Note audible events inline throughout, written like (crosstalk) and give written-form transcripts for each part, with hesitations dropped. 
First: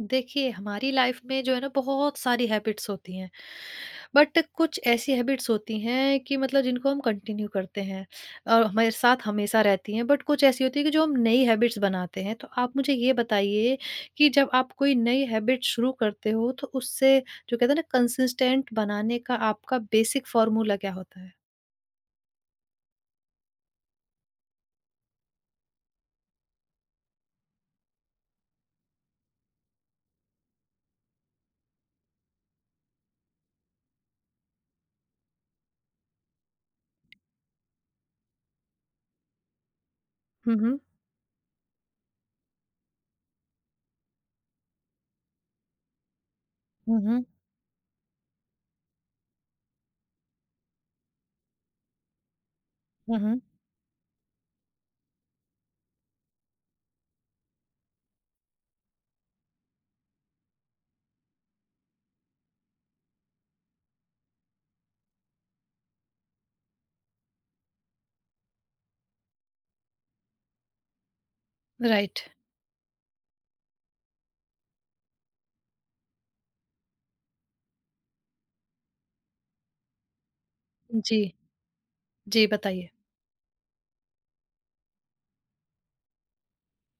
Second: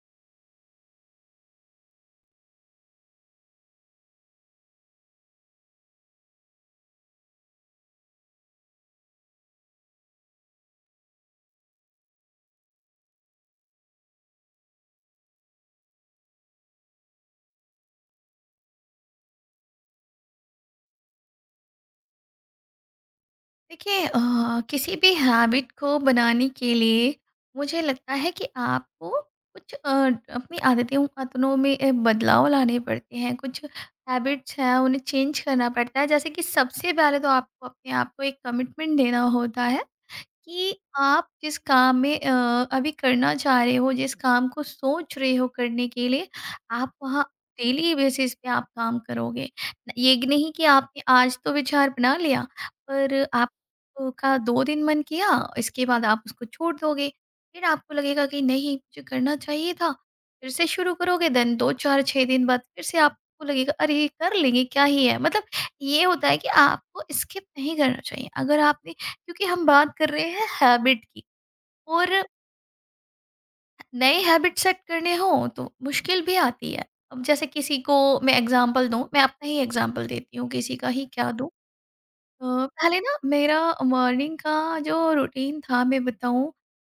देखिए, हमारी लाइफ में जो है ना बहुत सारी हैबिट्स होती हैं। बट कुछ ऐसी हैबिट्स होती हैं कि मतलब जिनको हम कंटिन्यू करते हैं और हमारे साथ हमेशा रहती हैं। बट कुछ ऐसी होती है कि जो हम नई हैबिट्स बनाते हैं। तो आप मुझे ये बताइए कि जब आप कोई नई हैबिट शुरू करते हो तो उससे जो कहते हैं ना कंसिस्टेंट बनाने का आपका बेसिक फ़ॉर्मूला क्या होता है? देखिए किसी भी हैबिट को बनाने के लिए मुझे लगता है कि आपको कुछ अपनी आदतों आदतों में बदलाव लाने पड़ते हैं। कुछ हैबिट्स हैं उन्हें चेंज करना पड़ता है, जैसे कि सबसे पहले तो आपको अपने आप को एक कमिटमेंट देना होता है हुँ, कि हुँ। आप जिस काम में अभी करना चाह रहे हो, जिस काम को सोच रहे हो करने के लिए, आप हुँ, वहाँ हुँ। डेली बेसिस पे आप काम करोगे। ये नहीं कि आपने आज तो विचार बना लिया, हुँ, पर हुँ। आप का 2 दिन मन किया, इसके बाद आप उसको छोड़ दोगे। फिर आपको लगेगा कि नहीं, मुझे करना चाहिए था, फिर से शुरू करोगे, देन 2, 4, 6 दिन बाद फिर से आपको लगेगा, "अरे! कर लेंगे, क्या ही है।" मतलब ये होता है कि आपको स्किप नहीं करना चाहिए। अगर आपने, क्योंकि हम बात कर रहे हैं हैबिट की, और राइट। नए हैबिट सेट करने हों तो मुश्किल भी आती है। अब जैसे किसी को मैं एग्जांपल दूं, मैं अपना ही एग्जांपल देती हूँ, किसी का ही जी। क्या दूं। जी, बताइए। पहले ना मेरा मॉर्निंग का जो रूटीन था, मैं बताऊँ।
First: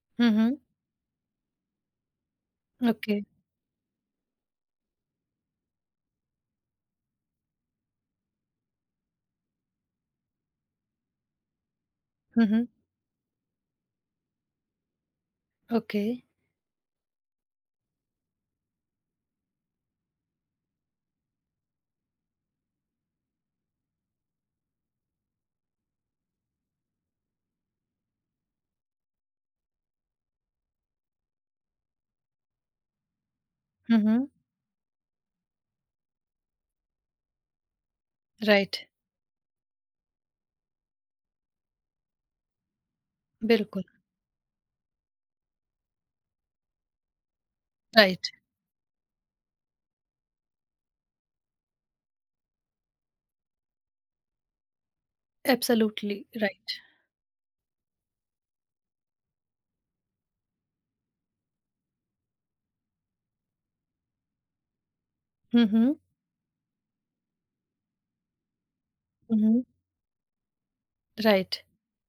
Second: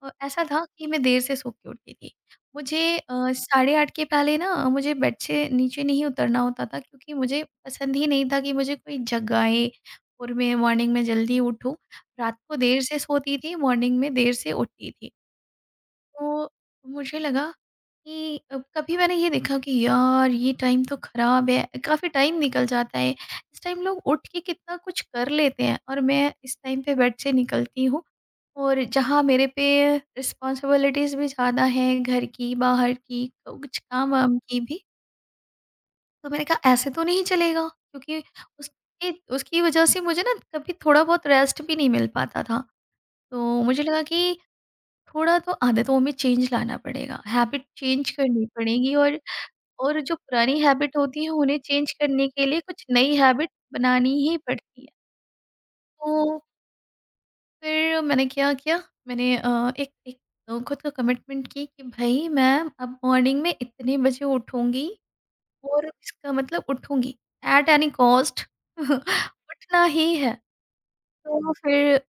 हुँ, ऐसा हुँ। था कि मैं देर से सो के उठती थी। मुझे ओके। साढ़े 8 के पहले ना मुझे बेड से नीचे नहीं उतरना होता था, क्योंकि मुझे पसंद ही नहीं था कि मुझे कोई जगाए और मैं मॉर्निंग में जल्दी उठूँ। रात हुँ, को हुँ। देर से सोती थी, मॉर्निंग में देर से उठती थी। ओके। तो मुझे लगा कि कभी मैंने ये देखा कि यार ये टाइम तो खराब है, काफ़ी टाइम निकल जाता है, इस टाइम लोग उठ के कितना कुछ कर लेते हैं और मैं इस टाइम पे बेड से निकलती हूँ। और जहाँ मेरे पे रिस्पॉन्सिबिलिटीज़ भी ज़्यादा हैं, घर की, बाहर की, कुछ हुँ, काम हुँ। वाम की भी। तो मैंने कहा ऐसे तो नहीं चलेगा, क्योंकि राइट। उसके उसकी वजह से मुझे ना कभी थोड़ा बहुत रेस्ट भी नहीं मिल पाता था। तो मुझे बिल्कुल, लगा कि थोड़ा तो आदतों में चेंज लाना पड़ेगा, हैबिट चेंज राइट, करनी पड़ेगी, और जो पुरानी हैबिट होती है उन्हें चेंज करने के लिए कुछ नई हैबिट बनानी ही पड़ती है। एब्सोल्युटली तो राइट। फिर मैंने क्या किया, मैंने एक एक खुद को कमिटमेंट की कि भई मैं अब मॉर्निंग में इतने बजे उठूँगी, हुँ, और हुँ, इसका मतलब उठूँगी, एट एनी कॉस्ट (laughs) हुँ, उठना ही है। तो राइट, फिर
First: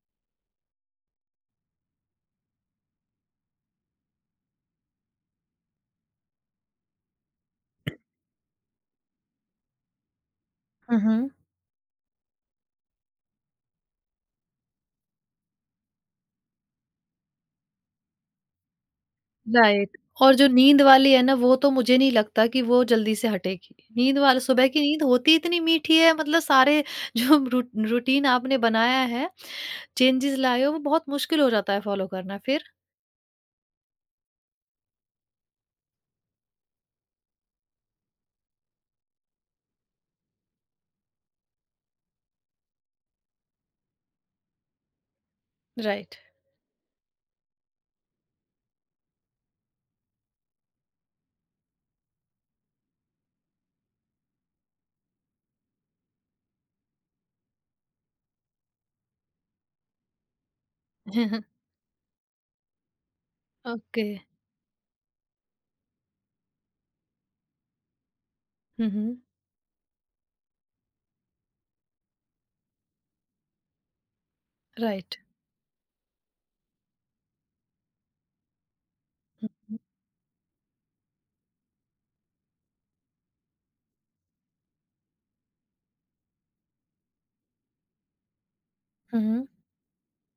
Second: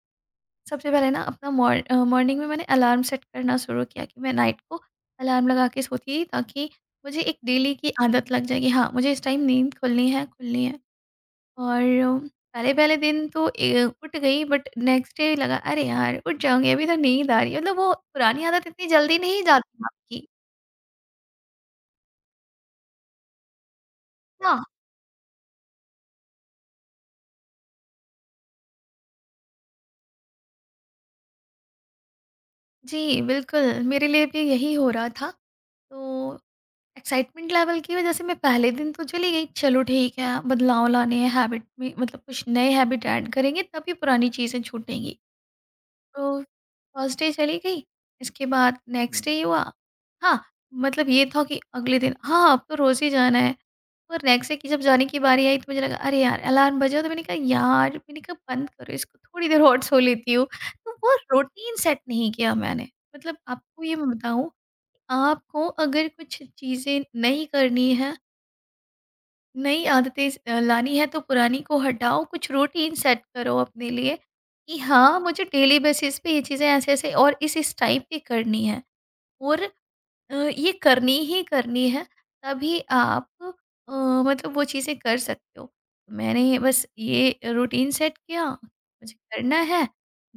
सबसे पहले ना अपना मॉर्निंग में मैंने अलार्म सेट करना शुरू किया कि मैं नाइट को अलार्म लगा के सोती थी, ताकि मुझे एक डेली की आदत लग जाए कि हाँ, मुझे इस टाइम नींद खुलनी है। हुँ, हुँ। और पहले पहले दिन तो उठ गई, बट नेक्स्ट डे लगा, अरे यार उठ जाऊंगी, अभी तो नींद आ रही है, मतलब वो पुरानी आदत इतनी जल्दी नहीं जाती राइट। आपकी। और जो नींद वाली है ना वो तो मुझे नहीं लगता कि वो जल्दी से हटेगी। नींद वाली हाँ सुबह की नींद होती इतनी मीठी है मतलब सारे (laughs) जो रू रूटीन आपने बनाया है, चेंजेस लाए हो वो बहुत मुश्किल हो जाता है फॉलो करना फिर। जी, बिल्कुल मेरे लिए भी यही हो रहा था। तो एक्साइटमेंट लेवल की वजह से मैं पहले दिन तो चली गई, चलो ठीक है, बदलाव लाने हैं हैबिट में, मतलब कुछ नए हैबिट ऐड करेंगे तभी पुरानी चीज़ें छूटेंगी। राइट। तो फर्स्ट डे चली गई, इसके बाद नेक्स्ट डे हुआ, हाँ, मतलब ये था कि अगले दिन हाँ अब तो रोज़ ही जाना है। और नेक्स्ट डे की जब जाने की बारी आई तो मुझे लगा, अरे यार अलार्म बजा, तो मैंने कहा यार, मैंने कहा बंद करो इसको, थोड़ी देर और सो लेती हूँ। तो वो (laughs) रूटीन सेट नहीं किया मैंने। मतलब आपको ये ओके। मैं बताऊँ, आपको अगर कुछ चीज़ें नहीं करनी है, हुँ, हुँ, नई आदतें लानी है तो पुरानी को हटाओ, कुछ रूटीन सेट करो अपने लिए कि राइट। हाँ, मुझे डेली बेसिस पे ये चीज़ें ऐसे-ऐसे और इस-इस टाइम पे करनी है। और हुँ, ये करनी ही करनी है तभी आप अ, मतलब वो चीज़ें कर सकते हो। तो मैंने बस ये रूटीन सेट किया, मुझे हुँ, करना है,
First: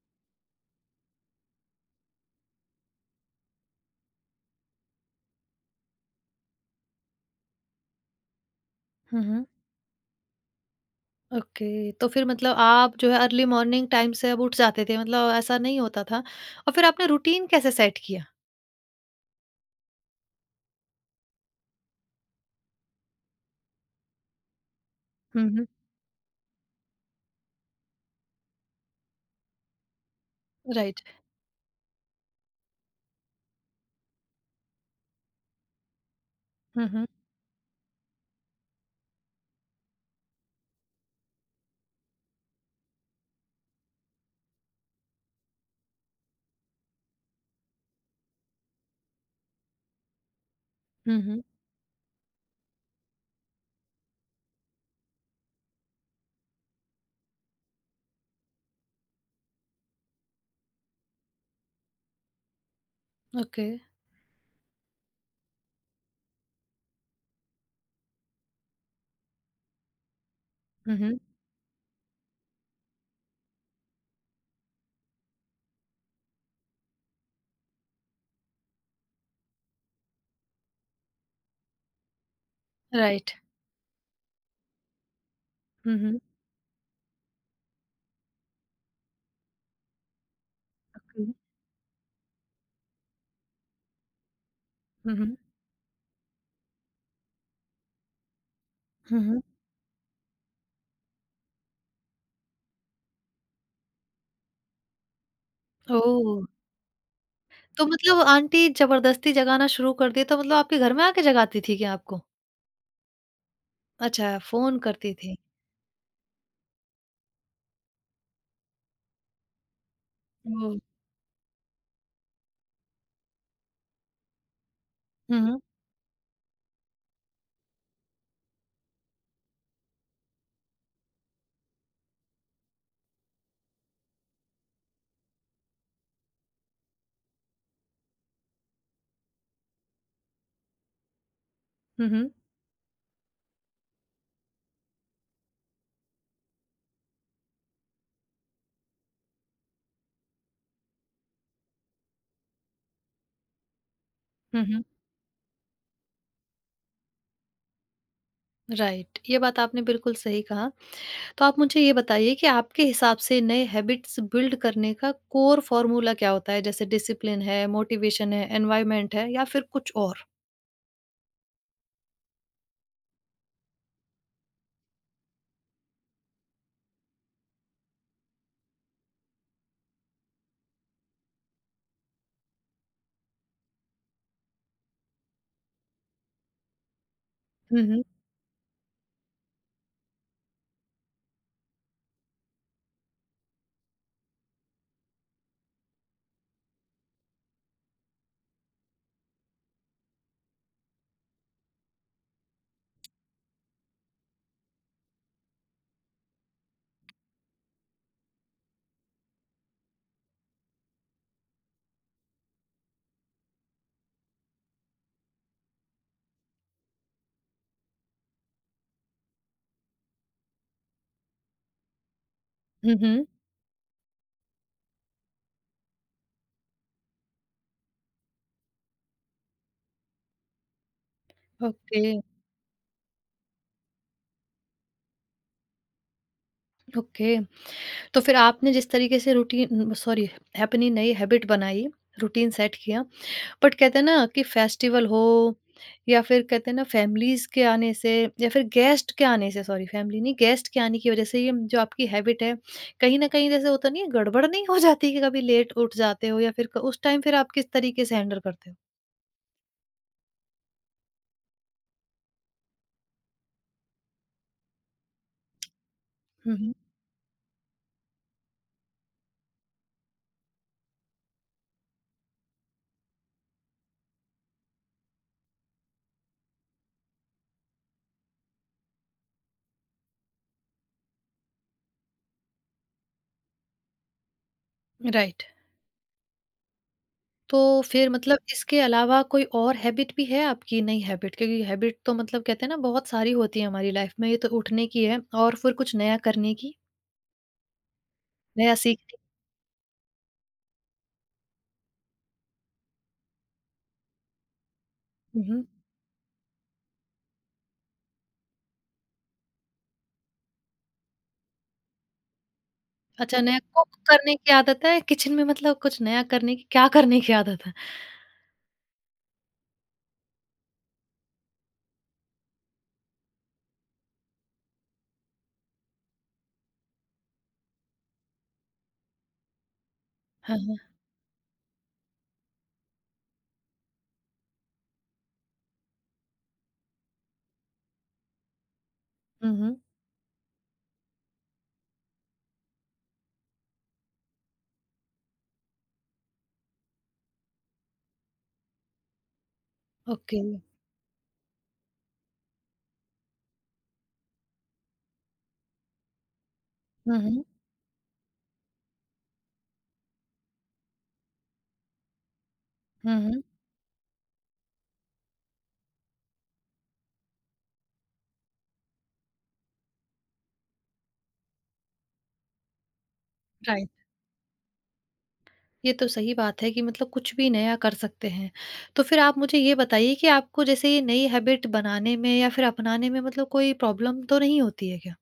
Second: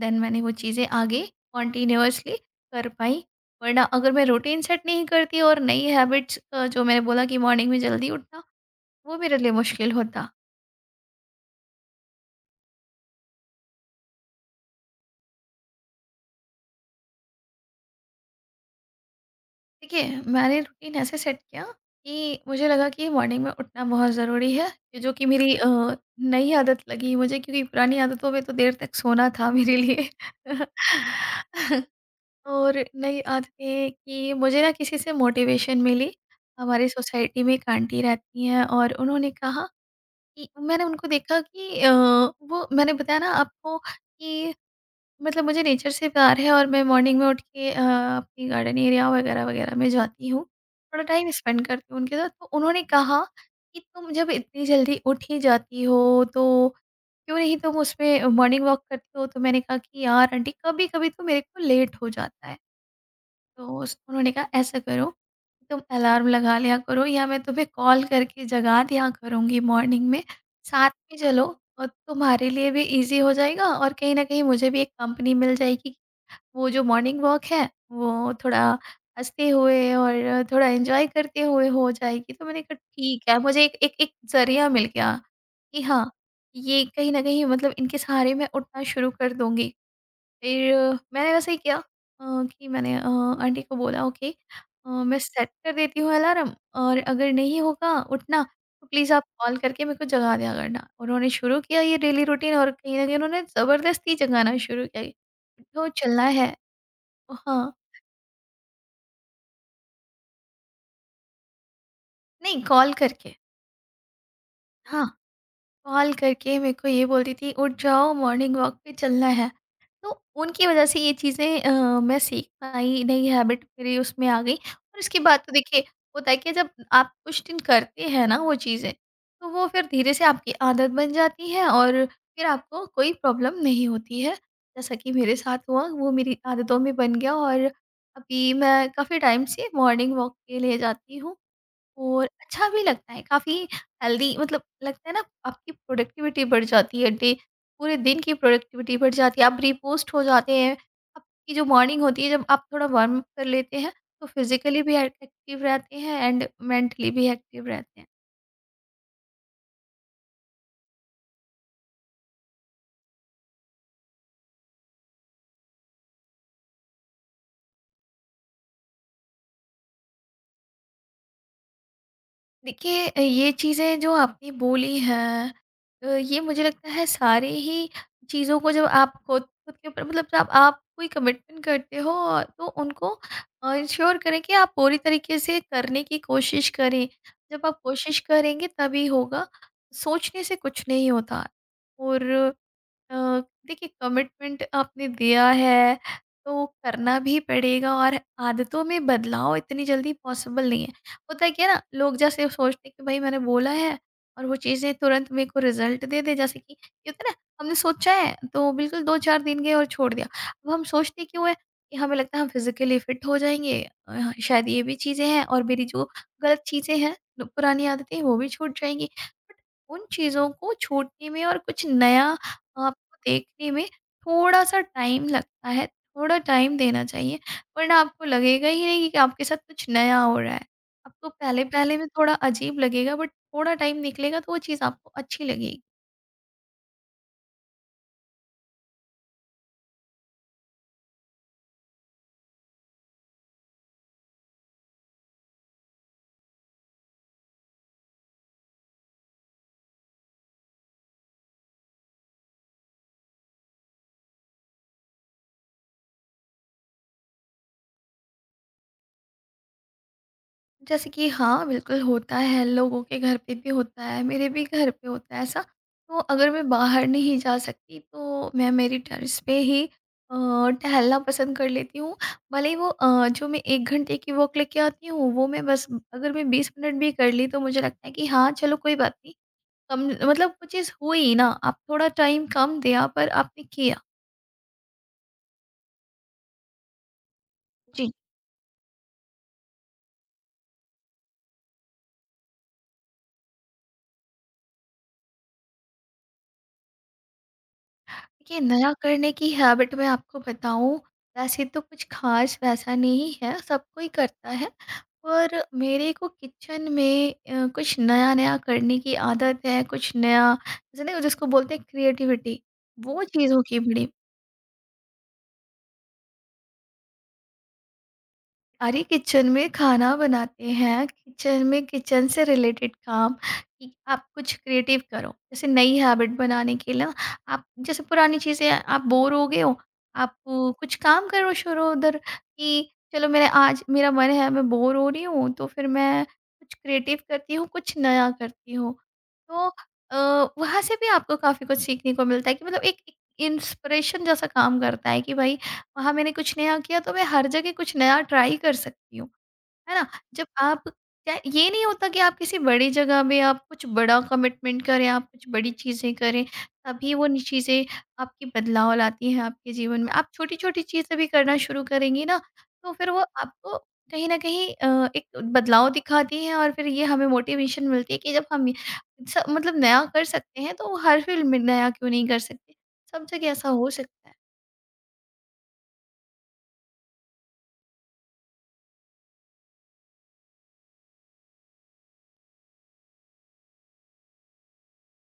देन मैंने वो चीज़ें आगे कंटीन्यूअसली कर पाई। वरना अगर मैं रूटीन सेट नहीं करती और नई हैबिट्स जो मैंने बोला कि मॉर्निंग में जल्दी उठना, वो हुँ, मेरे हुँ। लिए मुश्किल होता। ओके, तो फिर मतलब आप जो है अर्ली मॉर्निंग टाइम से अब उठ जाते थे, मतलब ऐसा नहीं होता था और फिर आपने रूटीन कैसे सेट किया? देखिए मैंने रूटीन ऐसे सेट किया कि मुझे लगा कि मॉर्निंग में उठना बहुत ज़रूरी है। ये जो कि हुँ, मेरी हुँ। नई आदत लगी मुझे, क्योंकि पुरानी आदतों में तो देर तक सोना था मेरे लिए। राइट। (laughs) और नई आदतें कि मुझे ना किसी से मोटिवेशन मिली। हुँ, हमारी हुँ। सोसाइटी में एक आंटी रहती हैं और उन्होंने कहा कि, मैंने उनको देखा कि वो मैंने बताया ना आपको कि मतलब मुझे नेचर से प्यार है, और मैं मॉर्निंग में उठ के अपनी गार्डन एरिया वगैरह वगैरह में जाती हूँ। थोड़ा हुँ, टाइम हुँ। स्पेंड करती हूँ उनके साथ। तो उन्होंने कहा कि तुम जब इतनी जल्दी उठ ही जाती हो तो क्यों नहीं तुम उसमें मॉर्निंग वॉक करती हो? तो मैंने कहा कि यार आंटी, कभी-कभी तो मेरे को लेट हो जाता है। ओके। तो उस उन्होंने कहा ऐसा करो, तुम अलार्म लगा लिया करो, या मैं तुम्हें कॉल करके जगा दिया करूँगी मॉर्निंग में, साथ हुँ, में हुँ। चलो, और तुम्हारे लिए भी ईज़ी हो जाएगा और कहीं न कहीं मुझे भी एक कंपनी मिल जाएगी। वो जो मॉर्निंग वॉक है, वो थोड़ा हँसते हुए और थोड़ा एन्जॉय करते हुए हो जाएगी। तो मैंने कहा ठीक राइट। है, मुझे एक एक एक ज़रिया मिल गया कि हुँ, हाँ, हुँ। ये कहीं न कहीं मतलब इनके सहारे मैं उठना शुरू कर दूँगी। फिर मैंने हुँ, वैसे ही किया, कि मैंने आंटी को बोला ओके, हुँ, मैं हुँ। सेट कर देती हूँ अलार्म, और अगर नहीं होगा उठना तो प्लीज़ हुँ, आप हुँ। कॉल करके मेरे को जगा दिया करना। उन्होंने शुरू किया ये डेली रूटीन, और कहीं ना कहीं उन्होंने ज़बरदस्ती जगाना शुरू किया, उठो चलना ओह! है। हाँ, तो मतलब आंटी ज़बरदस्ती जगाना शुरू कर दिए, तो मतलब आपके घर में आके जगाती थी क्या आपको? नहीं, कॉल करके। अच्छा, फ़ोन हाँ, करती थी। कॉल करके मेरे को ये बोलती थी, उठ जाओ, मॉर्निंग वॉक पे चलना है। तो उनकी ओह! वज़ह से ये चीज़ें मैं सीख पाई, नई हैबिट मेरी उसमें आ गई, और इसके बाद हुँ, तो हुँ। देखिए होता है कि जब आप कुछ दिन करते हैं ना वो चीज़ें, तो वो फिर धीरे से आपकी आदत बन जाती है और फिर आपको कोई प्रॉब्लम नहीं होती है। जैसा कि मेरे साथ हुआ वो मेरी आदतों में बन गया, और अभी मैं काफ़ी टाइम से मॉर्निंग वॉक के लिए जाती हूँ। हुँ, और हुँ। अच्छा भी लगता है, काफ़ी हेल्दी मतलब लगता है ना, आपकी प्रोडक्टिविटी बढ़ जाती है, डे पूरे दिन की प्रोडक्टिविटी बढ़ जाती है, आप रिपोस्ट हो जाते हैं। आपकी जो मॉर्निंग होती है जब आप थोड़ा वार्म अप कर लेते हैं, तो हुँ, फिजिकली हुँ। भी एक्टिव रहते हैं एंड मेंटली भी एक्टिव रहते हैं। राइट, ये बात आपने बिल्कुल सही कहा। तो आप मुझे ये बताइए कि आपके हिसाब से नए हैबिट्स बिल्ड करने का कोर फॉर्मूला क्या होता है? जैसे डिसिप्लिन है, मोटिवेशन है, एनवायरनमेंट है या फिर कुछ और? देखिए ये चीज़ें जो आपने बोली हैं, ये मुझे लगता है सारी ही चीज़ों को, जब आप खुद खुद के ऊपर मतलब जब आप कोई कमिटमेंट करते हो, और तो उनको इंश्योर करें कि आप पूरी तरीके से करने की कोशिश करें। जब आप हुँ, हुँ। कोशिश करेंगे तभी होगा, सोचने से कुछ नहीं होता। और अ, देखिए कमिटमेंट आपने दिया है तो करना भी पड़ेगा, और आदतों में बदलाव इतनी जल्दी पॉसिबल नहीं है। होता है क्या है ना, लोग जैसे सोचते हैं कि भाई मैंने बोला है, और वो चीज़ें तुरंत मेरे को रिजल्ट दे दे, जैसे कि ये होता है ना, हमने सोचा है तो बिल्कुल, दो चार दिन गए और छोड़ दिया। अब हम सोचते क्यों है, कि हमें लगता है हम फिजिकली फिट हो जाएंगे, शायद ये भी चीज़ें हैं, और मेरी जो गलत चीज़ें हैं, पुरानी आदतें वो भी छूट जाएंगी। बट उन चीज़ों को छोड़ने में और कुछ नया हुँ, हुँ। देखने में थोड़ा-सा टाइम लगता है, थोड़ा टाइम देना चाहिए, वरना आपको लगेगा ही नहीं कि आपके साथ कुछ नया हो रहा है। आपको पहले-पहले में ओके, थोड़ा अजीब लगेगा, बट थोड़ा टाइम निकलेगा तो वो चीज़ आपको अच्छी लगेगी। ओके। तो फिर आपने जिस तरीके से रूटीन सॉरी, अपनी नई हैबिट बनाई, रूटीन सेट किया बट कहते हैं ना कि फेस्टिवल हो या फिर कहते हैं ना फैमिलीज के आने से या फिर गेस्ट के आने से सॉरी फैमिली नहीं गेस्ट के आने की वजह से ये जो आपकी हैबिट है कहीं ना कहीं जैसे होता नहीं है गड़बड़ नहीं हो जाती कि कभी लेट उठ जाते हो या फिर उस टाइम फिर आप किस तरीके से हैंडल करते हो? जैसे कि हाँ, बिल्कुल होता है, लोगों के घर पे भी होता है, मेरे भी घर पे होता है ऐसा। तो अगर मैं हम्म। बाहर नहीं जा सकती तो मैं मेरी टेरेस पे ही अ, टहलना पसंद कर लेती हूँ। भले ही वो जो मैं 1 घंटे की वॉक लेके आती हूँ, वो मैं बस, अगर मैं 20 मिनट भी कर ली तो मुझे लगता है कि हाँ, चलो कोई बात नहीं, कम मतलब वो चीज़ हुई ना, आप थोड़ा टाइम कम दिया पर आपने किया। राइट। तो फिर मतलब इसके अलावा कोई और हैबिट भी है आपकी नई हैबिट क्योंकि हैबिट तो मतलब कहते हैं ना बहुत सारी होती है हमारी लाइफ में, ये तो उठने की है और फिर कुछ नया करने की। देखिए नया नया सीखने करने की हैबिट मैं आपको बताऊं, वैसे तो कुछ खास वैसा नहीं है, सब कोई करता है, पर की। मेरे को किचन में कुछ नया नया करने की आदत है, कुछ नया जैसे ना, जिसको बोलते हैं क्रिएटिविटी, वो अच्छा, नया चीज़ों की कुक बड़ी। करने की आदत है, किचन में मतलब कुछ नया करने की क्या करने की आदत है? अरे किचन में खाना बनाते हैं, किचन में, किचन से रिलेटेड काम कि आप कुछ क्रिएटिव करो, जैसे नई हैबिट बनाने के लिए आप जैसे पुरानी चीज़ें आप बोर हो गए हो, आप हाँ, हाँ। कुछ काम करो शुरू उधर, कि चलो मेरा आज मेरा मन है मैं बोर हो रही हूँ, तो फिर मैं कुछ क्रिएटिव करती हूँ, कुछ नया करती हूँ। हुँ, तो हुँ। वहाँ से भी आपको काफ़ी कुछ सीखने को मिलता है, कि मतलब एक इंस्पिरेशन जैसा काम करता है कि भाई वहाँ मैंने कुछ नया किया, तो मैं हर जगह कुछ नया ट्राई कर सकती हूँ, है ना? ओके। जब आप क्या ये नहीं होता कि आप किसी बड़ी जगह में आप कुछ बड़ा कमिटमेंट करें, आप कुछ बड़ी चीज़ें करें, तभी हुँ, वो नि हुँ। चीज़ें आपकी बदलाव लाती हैं आपके जीवन में। आप छोटी-छोटी चीज़ें भी करना शुरू करेंगी ना, तो फिर हुँ, वो हुँ। आपको कहीं न कहीं एक बदलाव दिखाती हैं और फिर ये हमें मोटिवेशन मिलती है कि जब हम ये स मतलब नया कर सकते हैं, तो हर फ़ील्ड में नया क्यों नहीं कर सकते? सब जगह ऐसा हो राइट। सकता है। ये तो सही बात है कि मतलब कुछ भी नया कर सकते हैं। तो फिर आप मुझे ये बताइए कि आपको जैसे ये नई हैबिट बनाने में या फिर अपनाने में मतलब कोई प्रॉब्लम तो नहीं होती है क्या?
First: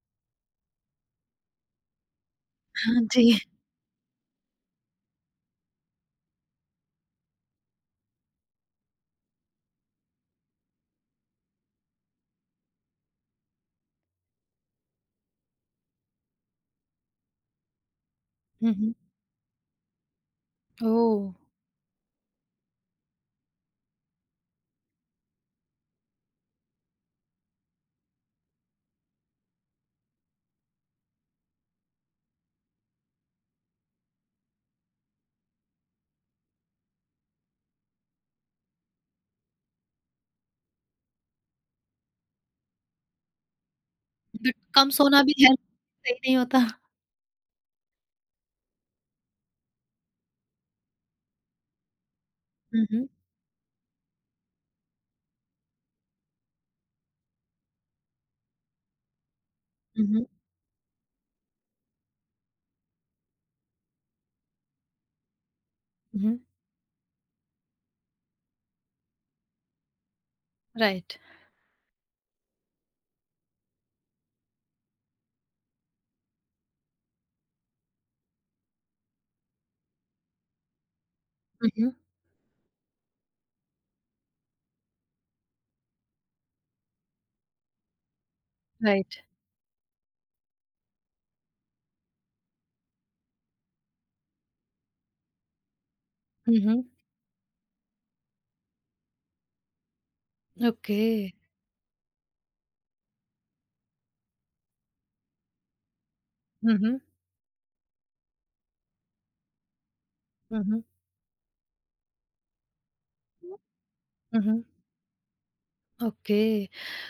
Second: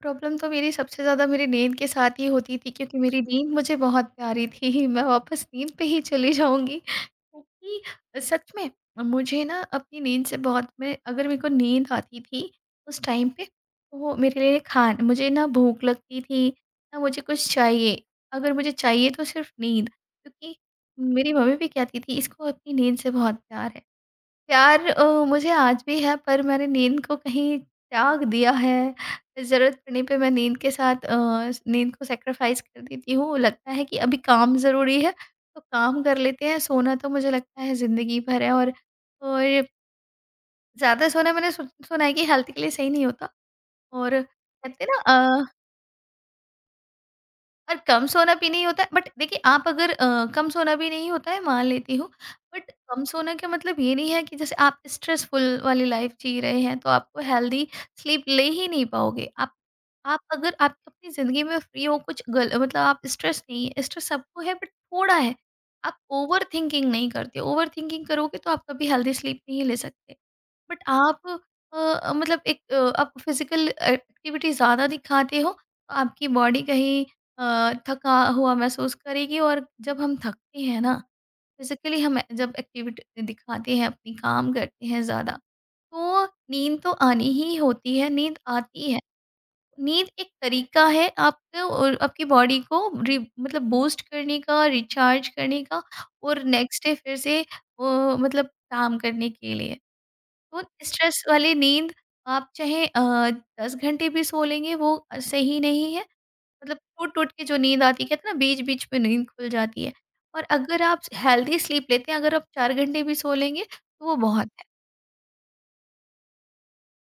प्रॉब्लम तो मेरी सबसे ज़्यादा मेरी नींद के साथ ही होती थी क्योंकि हाँ मेरी जी। नींद मुझे बहुत प्यारी थी। (laughs) मैं वापस नींद पे ही चली जाऊँगी क्योंकि सच में मुझे ना अपनी नींद से बहुत, मैं अगर मेरे को नींद आती थी उस टाइम पे तो वो मेरे लिए खान मुझे ना भूख लगती थी, ना मुझे कुछ चाहिए। अगर मुझे हुँ, हुँ। चाहिए तो सिर्फ़ नींद, क्योंकि ओह! मेरी मम्मी भी कहती थी, इसको अपनी नींद से बहुत प्यार है। प्यार मुझे आज भी है, पर मैंने नींद को कहीं त्याग दिया है। ज़रूरत पड़ने पे मैं नींद के साथ अ, स नींद को सैक्रिफ़ाइस कर देती हूँ। लगता है कि अभी काम ज़रूरी है, तो काम कर लेते हैं। सोना तो मुझे लगता है ज़िंदगी भर है और और ज़्यादा सोना मैंने सु सुना है कि हेल्थ के लिए सही नहीं होता, और बट कहते हैं कम ना। सोना भी अ है सही नहीं होता। और कम सोना-पीना ही होता है, बट देखिए आप अगर कम सोना भी नहीं होता है, मान लेती हूँ, बट हुँ, कम हुँ। सोना का मतलब ये नहीं है कि जैसे आप स्ट्रेसफुल वाली लाइफ जी रहे हैं, तो आपको हेल्दी स्लीप ले ही नहीं पाओगे। हुँ, आप हुँ। अगर आप अपनी ज़िंदगी में फ्री हो, कुछ गल मतलब आप स्ट्रेस नहीं है, स्ट्रेस सबको है बट थोड़ा है। आप हुँ, ओवरथिंकिंग नहीं करते, ओवरथिंकिंग करोगे तो आप कभी हेल्दी स्लीप नहीं ले सकते। But right. आप मतलब एक, आप फिजिकल एक्टिविटी ज़्यादा दिखाते हो तो आपकी बॉडी कहीं थका हुआ महसूस करेगी, और जब हम थकते हैं ना, हुँ, हुँ। फिजिकली हम जब एक्टिविटी दिखाते हैं, अपनी काम करते हैं ज़्यादा, तो नींद तो आनी ही होती है, नींद आती है। राइट। नींद एक तरीका है आपको और आपकी बॉडी को रि मतलब बूस्ट करने का, रिचार्ज करने का, और हुँ, हुँ। नेक्स्ट डे फिर से मतलब काम करने के लिए। तो ओके। स्ट्रेस वाली नींद आप चाहे 10 घंटे भी सो लेंगे, वो सही नहीं है। हुँ, मतलब हुँ। टूट-टूट के जो नींद आती है, कहते हैं ना, बीच-बीच में नींद खुल जाती है। और हुँ, अगर हुँ। आप हेल्दी स्लीप लेते हैं, अगर आप 4 घंटे भी सो लेंगे तो वो हुँ, बहुत है। हुँ। ओके।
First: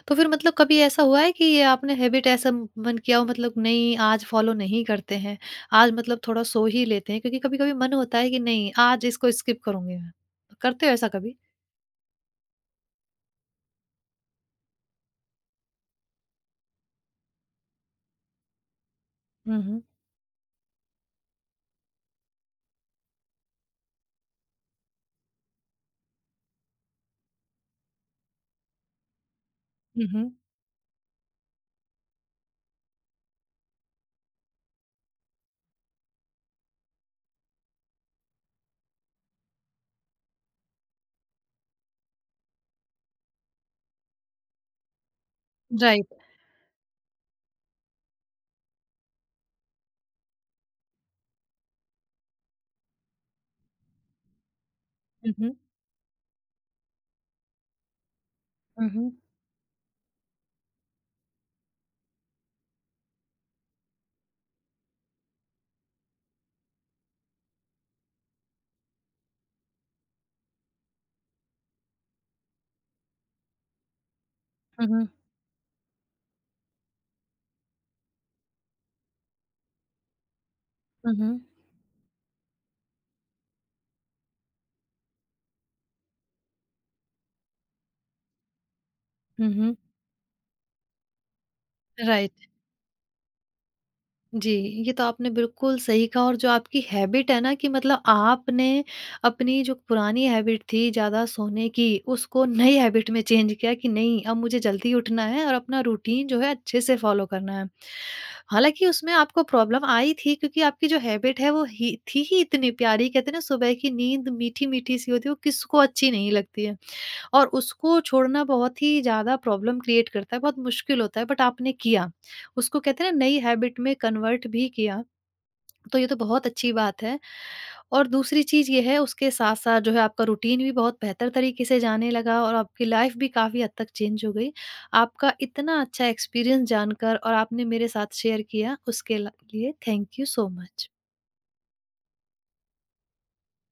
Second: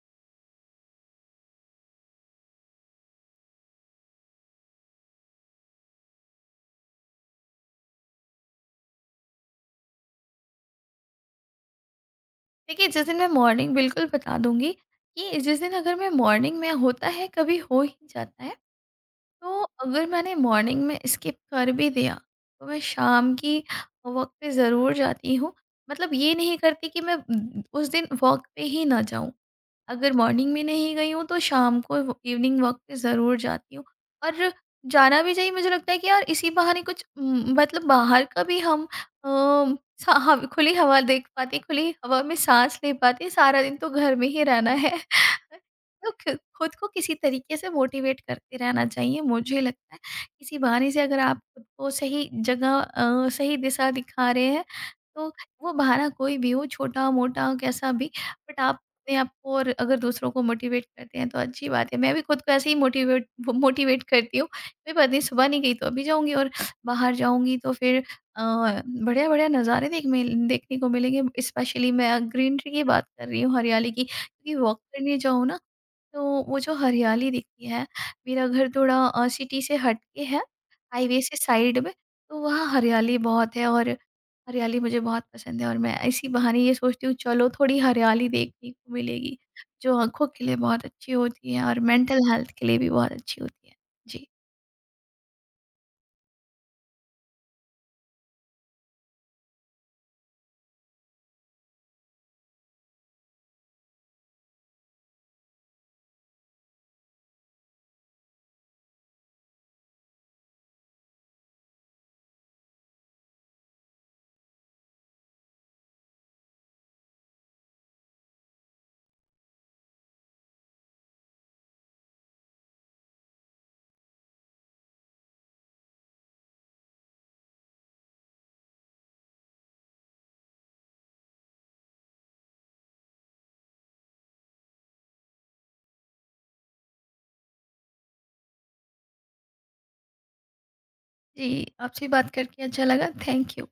तो फिर मतलब कभी ऐसा हुआ है कि ये आपने हैबिट ऐसा मन किया हो मतलब नहीं आज फ़ॉलो नहीं करते हैं, आज मतलब थोड़ा सो ही लेते हैं क्योंकि कभी-कभी मन होता है कि नहीं आज इसको स्किप करूँगी मैं। तो करते हो ऐसा कभी? देखिए जिस दिन मैं मॉर्निंग बिल्कुल बता दूँगी कि जिस दिन अगर मैं मॉर्निंग में, होता है कभी हो ही जाता है। तो हुँ, हुँ। अगर मैंने मॉर्निंग में स्किप कर भी दिया तो मैं शाम की वॉक पे ज़रूर जाती हूँ। मतलब ये नहीं करती कि मैं उस दिन वॉक पे ही ना जाऊँ। हुँ, अगर हुँ। मॉर्निंग में नहीं गई हूँ तो शाम को व इवनिंग वॉक पे ज़रूर जाती हूँ। और जाना भी चाहिए, मुझे लगता है कि यार इसी बहाने कुछ मतलब बाहर का भी हम अ, सा हव खुली हवा देख पाते हैं, खुली हवा में साँस ले पाते हैं, सारा दिन तो घर में ही रहना है। (laughs) तो राइट। ख खुद को किसी तरीके से मोटिवेट करते रहना चाहिए, मुझे लगता है। किसी बहाने से अगर आप खुद को सही जगह सही दिशा दिखा रहे हैं, तो हुँ, हुँ। वो बहाना कोई भी हो, छोटा-मोटा कैसा भी, बट आप हुँ, हुँ। अपने आप को और अगर दूसरों को मोटिवेट करते हैं तो अच्छी बात है। मैं भी खुद को ऐसे ही मोटिवेट करती हूँ। कोई बात नहीं, सुबह नहीं गई तो अभी जाऊँगी, और बाहर जाऊँगी तो फिर बढ़िया-बढ़िया नज़ारे देखने को मिलेंगे। स्पेशली मैं ग्रीनरी की बात कर रही हूँ, हरियाली की, क्योंकि वॉक हुँ, हुँ। करने जाओ ना, तो वो जो हरियाली दिखती है, मेरा घर थोड़ा सिटी से हट के है, हुँ, हाईवे से हुँ। साइड में, तो वहाँ हरियाली बहुत है, और हरियाली मुझे बहुत पसंद है, और मैं इसी बहाने ये सोचती हूँ, चलो थोड़ी हरियाली देखने को मिलेगी, हुँ, हुँ। जो आँखों के लिए बहुत अच्छी होती है और मेंटल राइट। हेल्थ के लिए भी बहुत अच्छी होती है। जी, जी, ये तो आपने बिल्कुल सही कहा और जो आपकी हैबिट है ना कि मतलब आपने अपनी जो पुरानी हैबिट थी ज़्यादा सोने की, उसको नई हैबिट में चेंज किया कि नहीं अब मुझे जल्दी उठना है और अपना रूटीन जो है अच्छे से फॉलो करना है। हालाँकि उसमें आपको प्रॉब्लम आई थी क्योंकि आपकी जो हैबिट है वो ही थी ही इतनी प्यारी, कहते हैं ना सुबह की नींद मीठी-मीठी सी होती है, वो किसको अच्छी नहीं लगती है। और उसको छोड़ना बहुत ही ज़्यादा प्रॉब्लम क्रिएट करता है, बहुत मुश्किल होता है बट आपने किया। उसको कहते हैं ना नई हैबिट में कन्वर्ट भी किया, तो ये तो बहुत अच्छी बात है। और दूसरी चीज़ ये है उसके साथ-साथ जो है आपका रूटीन भी बहुत बेहतर तरीके से जाने लगा और आपकी लाइफ़ भी काफ़ी हद तक चेंज हो गई। आपका इतना अच्छा एक्सपीरियंस जानकर और आपने मेरे साथ शेयर किया उसके ल लिए थैंक यू सो मच। जी आपसे बात करके अच्छा लगा। Thank you.